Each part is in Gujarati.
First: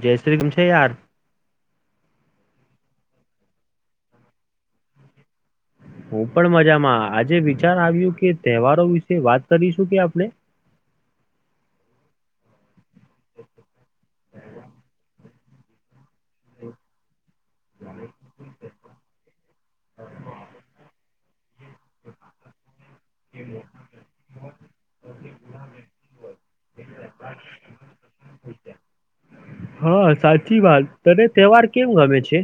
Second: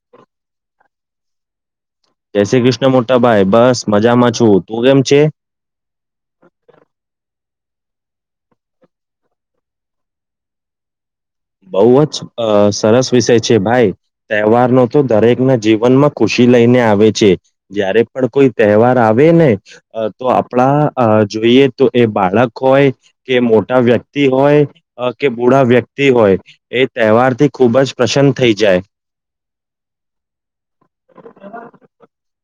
જય શ્રી કૃષ્ણ યાર. જય શ્રી કૃષ્ણ મોટા ભાઈ. બસ મજામાં છું, તું કેમ છે? હું પણ મજામાં, આજે વિચાર આવ્યું કે તહેવારો વિશે વાત કરીશું કે આપણે? [unintelligible] બઉ અ જ સરસ વિષય છે ભાઈ. તહેવારનો તો દરેક ના જીવનમાં ખુશી લઈને આવે છે. જયારે પણ કોઈ તહેવાર આવ વે ને તો આપણા જોઈએ તો એ બાળક હોય કે મોટા વ્યક્ત તી હોય કે બુઢા વ્યક્ત તી હોય એ તહેવાર થી ખૂબ જ પ્રસન્ન થઈ જાય. હા, સાચી વાત તને તહેવાર કેમ ગમે છે?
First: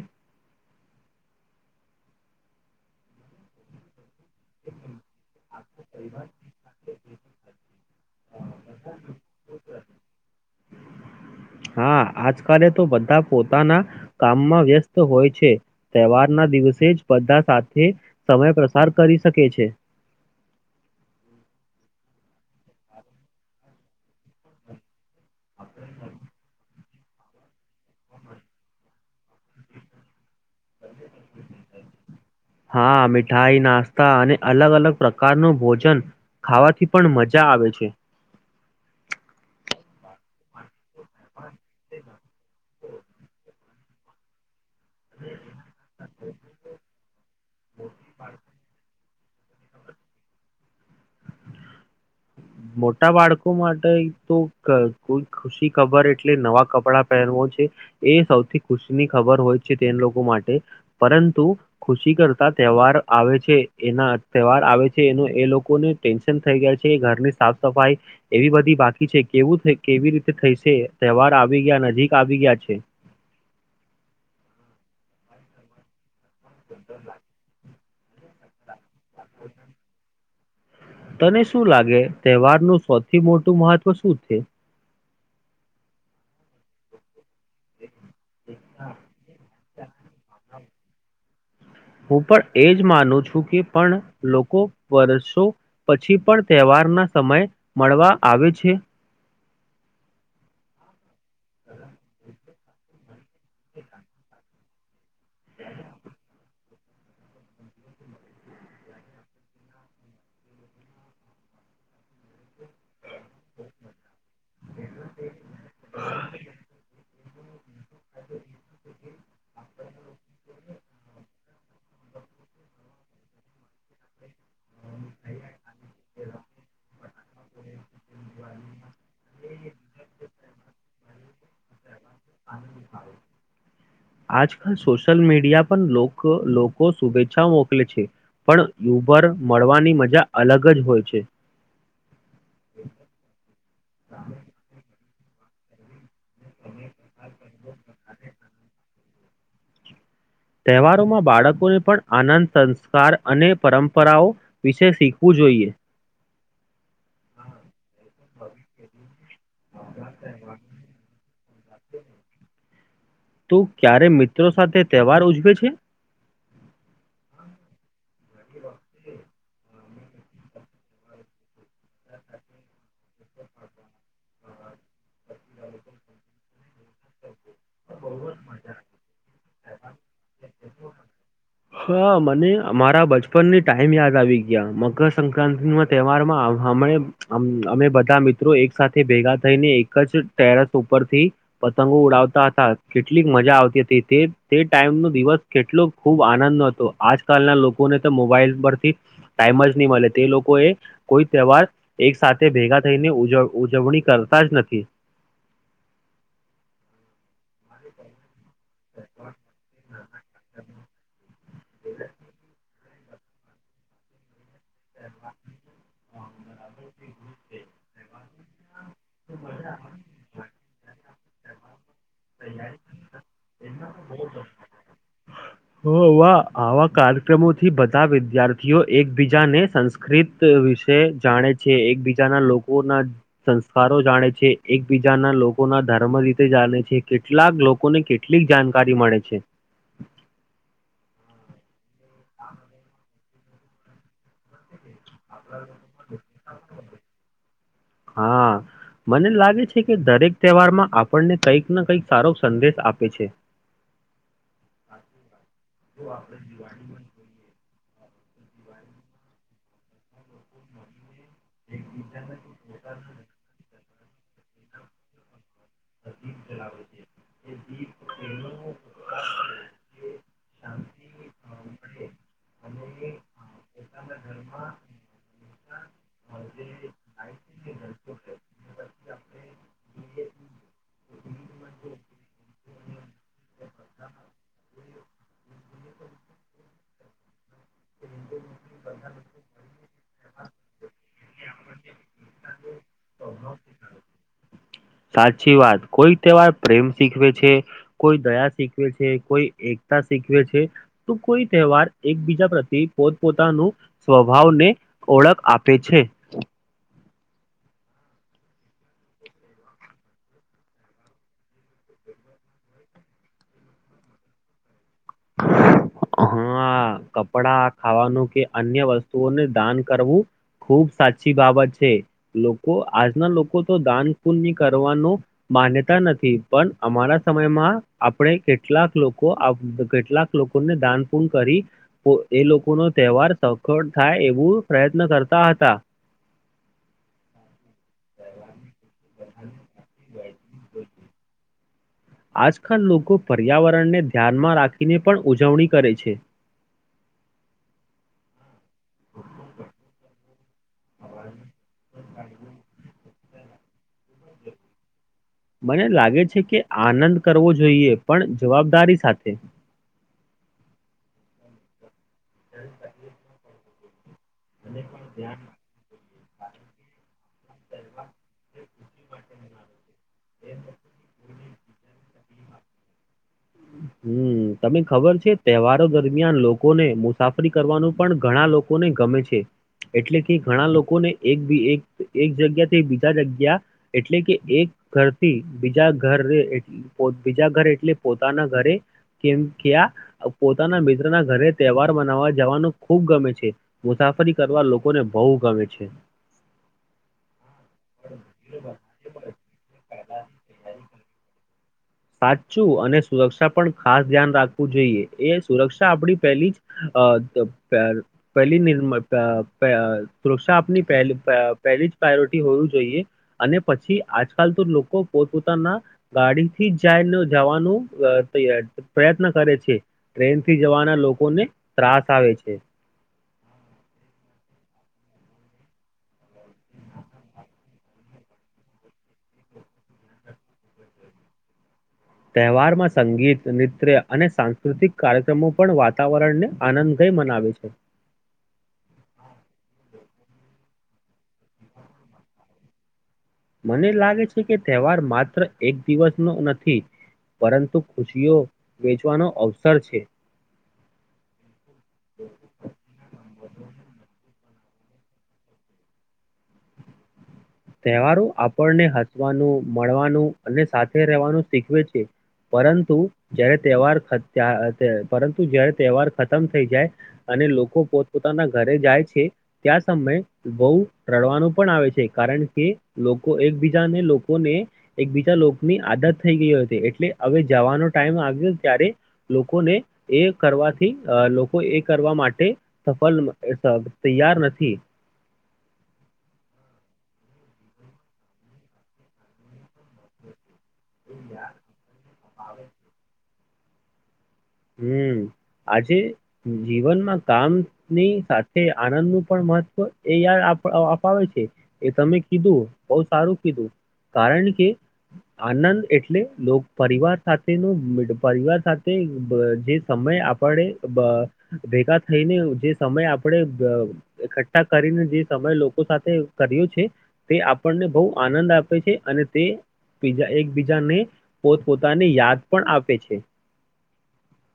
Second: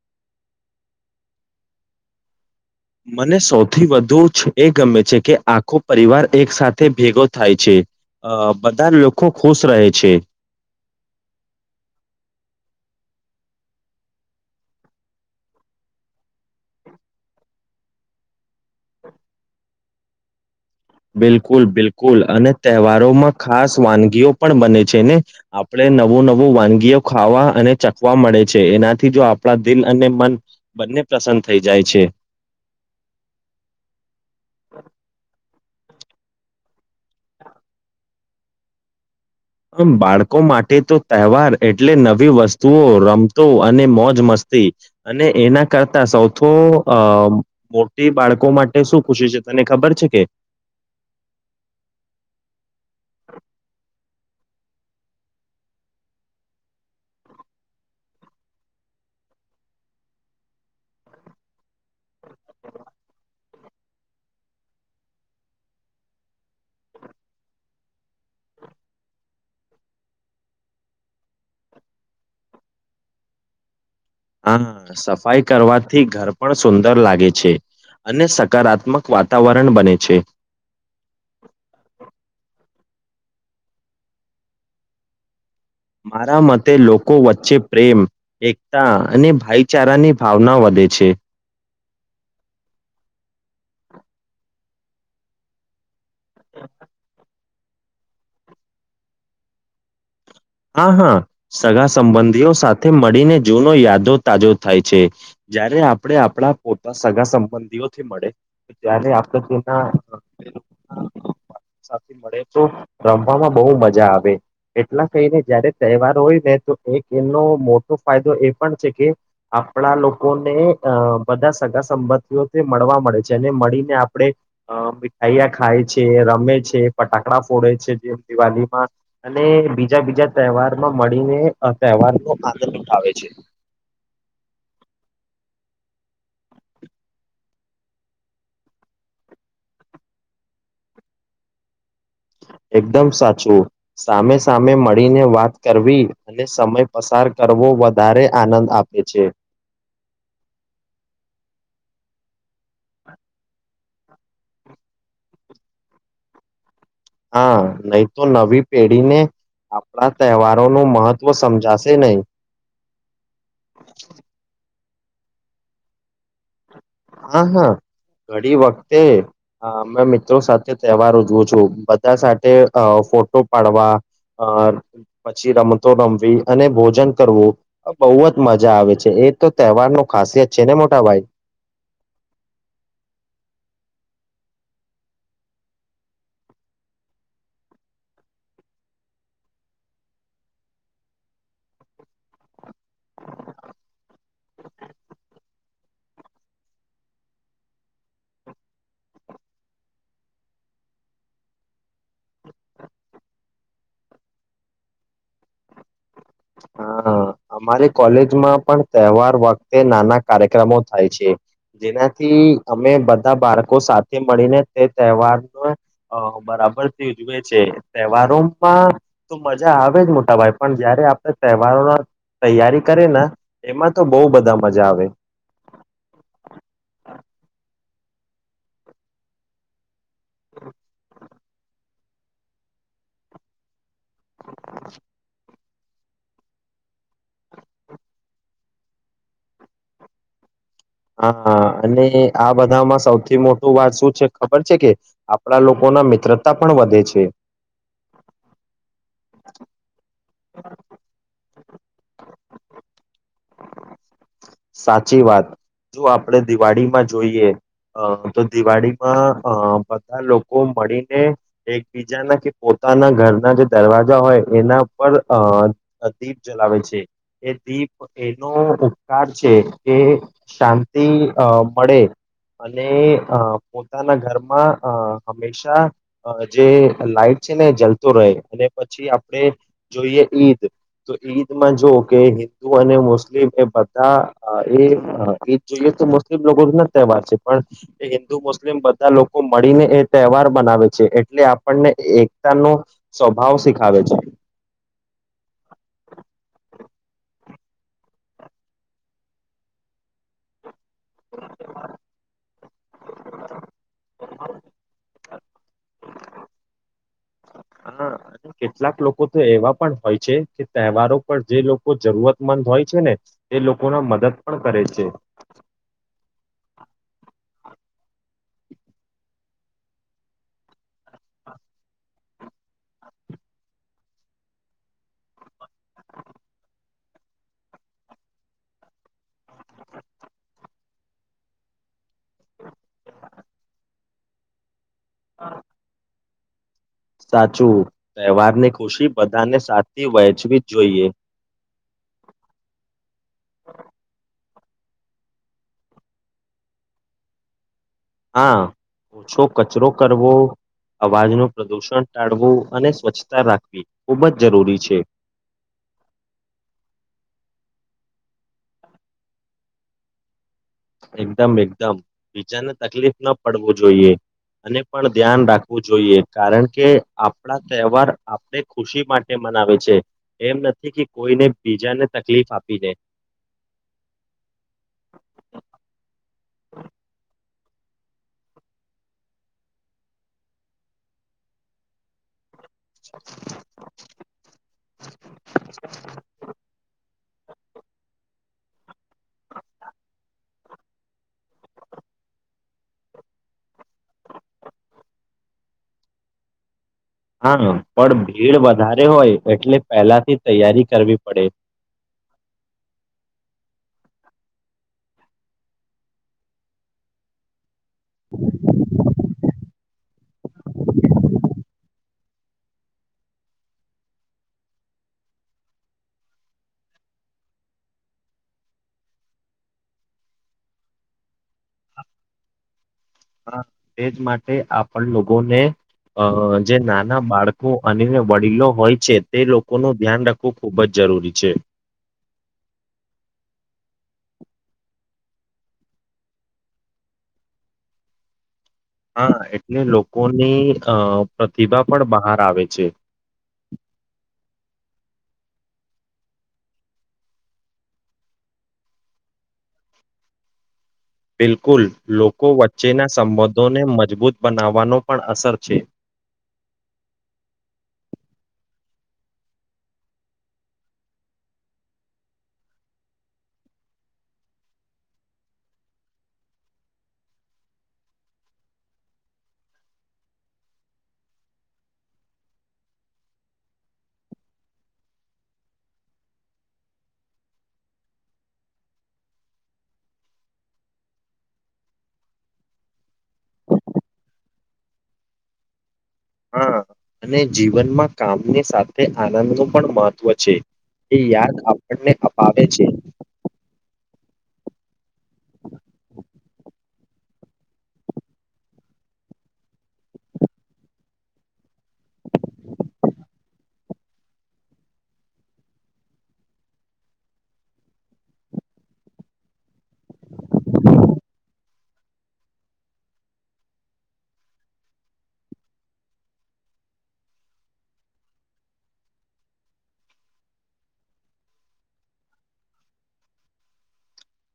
મને સૌથી વધુ એ ગમે છે કે આખો પરિવાર એક સાથે ભેગો થાય છે અ બધા જ લોકો ખુશ રહે છે હા આજકાલે તો બધા પોતાના કામમાં વ્યસ્ત હોય છે તહેવારના દિવસે જ બધા સાથે સમય પ્રસાર કરી શકે છે બિલકુલ બિલકુલ અને તહેવારો માં ખાસ વાનગીઓ પણ બને છે ને આપડે નવું નવું વાનગીયો ખાવા અને ચખવા મળે છે એનાથી જો આપણા દિલ અને મન બંને પ્રસન્ન થઈ જાય છે હા મીઠાઈ નાસ્તા અને અલગ અલગ પ્રકાર નું ભોજન ન ખાવાથી પણ મજા આવે છે બાળકો માટે તો તહેવાર એટલે નવી વસ્તુઓ રમતો અને મોજ મસ્ત તી અને એના કરતા સૌથી અ મોટી બાળકો માટે શું ખુશી છે તને ખબર છે કે મોટા બાળકો માટે તો કોઈ ખુશી ખબર એટલે નવા કપડાં પહેરવો છે એ સૌથી ખુશી ની ખબર વાર હોય છે તે લોકો માટે પરંતુ ખુશી કરતા તહેવાર આવે છે એના તહેવાર આવે છે એનો એ લોકોને ટેન્શન થઈ ગયા છે એ ઘરની સાફ સફાઈ, એવી બધી બાકી છે કેવું કેવી રીતે થઈ છે તહેવાર આવી ગયા નજીક આવી યા છે. હા સફાઈ કરવાથી ઘર પણ સુંદર લાગે છે અને સકારાત્મક વાતાવરણ બને છે તને શું લાગે તહેવારનું સ્ થી મોટું મહત્વ શું છે? મારા મતે લોકો વચ્ચે વચ્ચે પ્રેમ, એકતા, અને ભાઈચારાની ભાવના વધે છે. હું પણ એજ માનું છ. કે પણ લોકો વર્ષો પછી પણ તહેવારના સમય મળવા આવે છે. હા હા, સગા સંબંધીઓ સાથે મળીને જૂનો યાદો તાજો થાય છે, જયારે આપણે આપણા પોતા સગા સંબંધીઓથી મળે ત્યારે આપ હા હા. મળે તો રમવામાં બહુ મજા આવે, એટલા એનો મોટો ફાયદો એ પણ છે કે, આપણા લોકોને અ બધા સગા સંબંધઓ મળવા મળે છે અને મળીને, આપડણે મીઠાાઈયા ખાય છે, રમે ફટાકડા ફોડે છે જે દિવાળમાં, અને બ બીજા બીજા તહેવાર માં મળીને આ તહેવાર નો આનંદ ઉઠાવે છે. આજકાલ સોશિયલ મીડિયા પણ લોકો શુભેચ્છાઓ મોકલે છે. પણ યુબર મળવાની મજા અલગ જ હોય છે. [inaudible] એકદમ સાચું સામે સામે મળીને વાત કરવી, અને સમય પસાર કરવો. વધારે આનંદ આપે છે. [inaudible] તહેવારોમાં બાળકોને પણ આનંદ સંસ્કાર અને પરંપરાઓ, વિશે શીખવું જોઈએ. જોઈએ. હા નહી તો નવી પેઢીને. આપણા તહેવારોનું મહત્વ સમજાશે નહી. તું ક્યારે મિત્રો સાથે તહેવાર ઉજવે છે? હા હા, ઘડી વખતે મિત્રો સાથે તહેવાર ઉજવું છું બધા સાથે ફોટો પાડવા. અ પછી રમતો રમવી અને ભોજન કરવું, બહુ જ મજા આવે છે એ તો તહેવાર ન ખાસિયત છે ને મોટા ભાઈ. હા મને અમારા બચપનની ટાઈમ યાદ આવી ગયા મકરસક્રાિ ના તહેવાર માં હમ અમે બધા મિત્રો એક સાથે ભેગા થઈને એક જ ટેરસ ઉપરથી, પતંગો ઉડાવતા હતા કેટલીક મજા આવતી હતી તે તે ટાઈમ નો દિવસ કેટલો ખૂબ આનંદ આજકાલના લોકોને તો મોબાઈલ પરથી, ટાઈમ જ નહી મળે તે લોકો એ કોઈ વાર એક સાથે ભેગા થઈને ઉજવણી કરતા જ નથી. હમ. હા અમારી કોલેજમાં પણ તહેવાર વખતે નાના કાર્યક્રમો થાય છે. જેનાથી અમે બધા બાળકો સાથે મળીને તે તહેવારને, બરાબરથી ઉજવે છે, તહેવારો તો મજા આવે જ મોટા ભાઈ પણ જયારે આપણે તહેવારોના તૈયારી કરે ને, એમાં તો બહ બધા મજા આવે. હ વા આવા કાર્યક્રમોથી બધા વિદ્યાર્થીઓ એકબીજાને સંસ્કૃત વિશે જાણે છે એકબીજા ના લોકો ના સંસ્કારો જાણે છે એકબીજાના લોકો ના ધર્મ રીતે જાણે છે. કેટલાક લોકોને કેટલીક જાણકારી મળે છે. હા અને આ બધામાં સૌથી મોટું વાત શું છે ખબર છે કે? આપણા લોકોના મિત્રતા પણ વધે છે. હા, મને લાગે છે કે દરેક તહેવારમાં આપણને કંઈક ને કંઈક સારો સંદેશ આપે છે. સાચી વાત, જો આપડે દિવાળીમાં જોઈએ. અ તો દિવાળીમાં અ બધા લોકો મળીને એક બીજાના કે પોતાના ઘરના જે દરવાજા હોય એના ઉપર અ દીપ જલાવે છે, એ દીપ એનો ઉપકાર છે એ શાંત થી અ મળે. અને અ પોતાના ઘરમાં અ હંમેશા જે લાઈટ છે ને જલતું રહે અને પછી આપણે જોઈએ ઈદ, તો ઈદમાં જો કે હિન્દુ અને મુસ્લિમ એ બધા એ એ જ જોઈએ તો મુસ્લિમ લોકો ના તહેવાર છે. પણ એ હિન્દુ મુસ્લિમ બધા લોકો મળીને એ તહેવાર બનાવે છે એટલે આપણને એકતા નો સ્વભાવ શીખાવે છે. સાચી વાત કોઈ તહેવાર પ્રેમ શીખવે છે. કોઈ દયા શીખવે છે કોઈ એકતા શીખવે છે. તો કોઈ તહેવાર એકબીજા પ્રત્ય પોતપોતાનું સ્વભાવને, ઓળખ આપે છે. હા કેટલાક લોકો તો એવા પણ હોય છે કે તહેવારો પર જે લોકો જરૂરતમંદ હોય છે ને. એ લોકો ના મદદ પણ કરે છે. હ [unintelligible] હા કપડા ખાવાનું કે અન્ય વસ્તુઓને દાન કરવું ખુબ સાચી બાબત છે, લોકો આજના લોકો તો દાન પુન્ય કરવાનો માન્યતા નથી પણ અમારા સમયમાં આપણે કેટલાક લોકો કેટલાક લોકોને દાન પુન કરી, એ લોકો ન તહેવાર સખળ થાય એવું પ્રયત્ન કરતા હતા. સાચું, તહેવારની ખુશી બધાને સાચી વહેંચવી જ જોઈએ. આજકાલ ને પણ ઉજવણી કરે છે. હા, ઓછો કચરો કરવો. અવાજનું પ્રદુષણ ટાળવું અને સ્વચ્છતા રાખવી, ખૂબ જ જરૂરી છે. મને લાગે છે કે આનંદ કરવો જોઈએ પણ જવાબદારી સાથે. એકદમ એકદમ બીચાને તકલીફ ના પડવું જોઈએ. અને પણ ધ્યાન રાખવું જોઈએ કારણ કે આપણા તહેવાર આપણે ખુશી માટે મનાવે છે, એમ નથી કે કોઈને બીજાને તકલીફ આપી દે. હમ તમને ખબર છે તહેવારો દરમિયાન લોકોને મુસાફરી કરવાનું પણ ઘણા લોકોને ગમે છે. એટલે કે ઘણા લોકોને એક બી એક એક જગ્યા બીજા જગ્યા એટલે કે એક ઘરથી બીજા ઘરે બીજા ઘર એટલે પોતે ના ઘરે. કેમ ક્યા પોતાના મિત્ર ના ઘરે તહેવાર મનાવવા જવાનું ખુબ ગમે છે. મુસાફરી કરવા લોકોને બહુ ગમે છે. હા પણ ભીડ વધારે હોય એટલે પહેલાથી તૈયારી કરવી પડે. સાચું અને સુરક્ષા પણ ખાસ ધ્યાન રાખવું જોઈએ એ સુરક્ષા આપડી પહેલી જ અ તો પહેલી નિર્ તૃક્ષા આપની પ પહેલી જ પ્રાયોરિટી હોવીું જોઈએ, અને પછી આજકાલ લોકો પોતપ પોતાના, ગાડી થી જાય જવાનું પ્રયત્ન કરે છે ટ્રેન થી જવાના લોકોને ત્રાસ આવે છે. હા તેજ માટે આપણ લોકોને. અ જે નાના બાળકો અને વડીલો હોય છે તે લોકોનું ધ્યાન રાખવું ખુબ જ જ જરૂરી છે તહેવારમાં સંગીત નૃત્ય અને સાંસ્કૃતિક કાર્યક્રમો પણ વાતાવરણને આનંદ ગયો મનાવે છે હા એટલે લોકોની અ પ્રતિભા પણ બહાર આવે છે મને લાગે છે કે તહેવાર માત્ર એક દિવસ નો નથી પરંતુ ખુશીઓ વેચવાનો અવસર છે બિલકુલ લોકો વચ્ચેના સંબંધોને મજબૂત બનાવવાનો પણ અસર છે તહેવારો આપણને હસવાનું મળવાનું અને સાથે રહેવાનું શીખવે છે પરંતુ જ્યારે તહેવાર પરંતુ જય્યારે તહેવાર ખતમ થઈ જાય અને લોકો પોત પોતાના ઘરે જાય છે ત્યાં સમય બહ રડવાનું પણ આવે છે કારણ કે લોકો એકબીજાને લોકોને એકબીજા લોકોની આદત થઈ ગઈ હતી એટલે હવે જવાનો ટાઈમ આવ્યો ત્યારે લોકોને એ કરવાથી લોકો એ કરવા માટે સફલ તૈયાર નથી હા અને જીવનમાં કામની સાથે આનંદ નું પણ મહત્વ છે એ યાદ આપણને અપાવે છે હમ આજે જીવનમાં કામની સાથે આનંદ નું પણ મહત્વ એ યાદ અપાવે છે એ તમે કીધું બહ સારું કીધું કારણ કે આનંદ એટલે લો પરિવાર સાથેનો પરિવાર સાથે જે સમય આપણે ભેગા થઈને જે સમય આપણેે એકઠ્ઠા કરીને જે સમય લોકો સાથે કર્યો તે આપણને બહુ આનંદ આપે છે અને તે બીજા એકબીજાને પોત પોોતાને યાદ પણ આપે છે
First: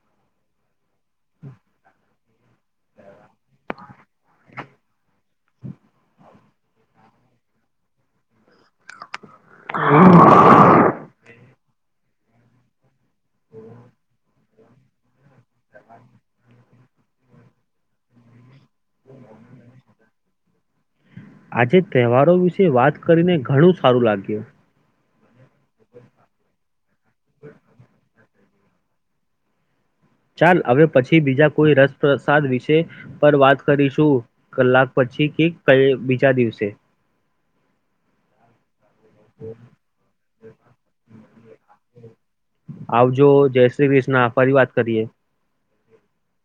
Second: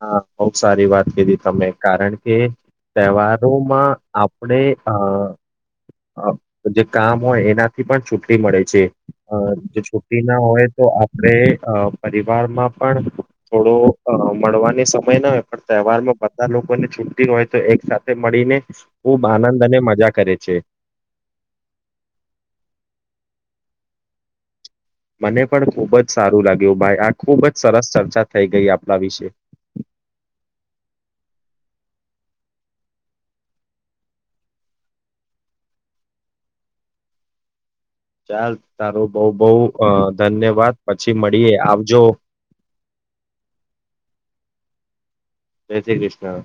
હા બહ સારી વાત કીધી તમે કારણ કે તહેવારોમાં આપડે અ અ જે કામ હોય એનાથી પણ છુટ્ટી મળે છે અ જો છુટ્ટી ન હોય તો આપડે અ પરિવારમાં પણ થોડો અ મળવાની સમય ન હો પણ તહેવાર માં બધા લોકોને છુટ્ટી હોય તો એક સાથે મળીને ખુબ આનંદ અને મજા કરે છ છે. આજે તહેવારો વિશે વાત કરીને ઘણું સારું લાગ્યું. મને પણ ખુબ જ સારું લાગ્યું, ભાઈ આ ખુબ જ સરસ ચર્ચા થઈ ગઈ આપણા વિશે. ચાલ અવે પછી બીજા કોઈ રસપ્રસાદ વિશે પર વાત કરીશું કલાક પ છી કે કલ બીજા દિવસે ચાલ તારું બઉ બઉ ધન્યવાદ પછી મળીએ આવજો. જો જે શ્રી ક્રિષ્ણ ફરી વાત કરીએ જે શ્રી ક્રિષ્ણ.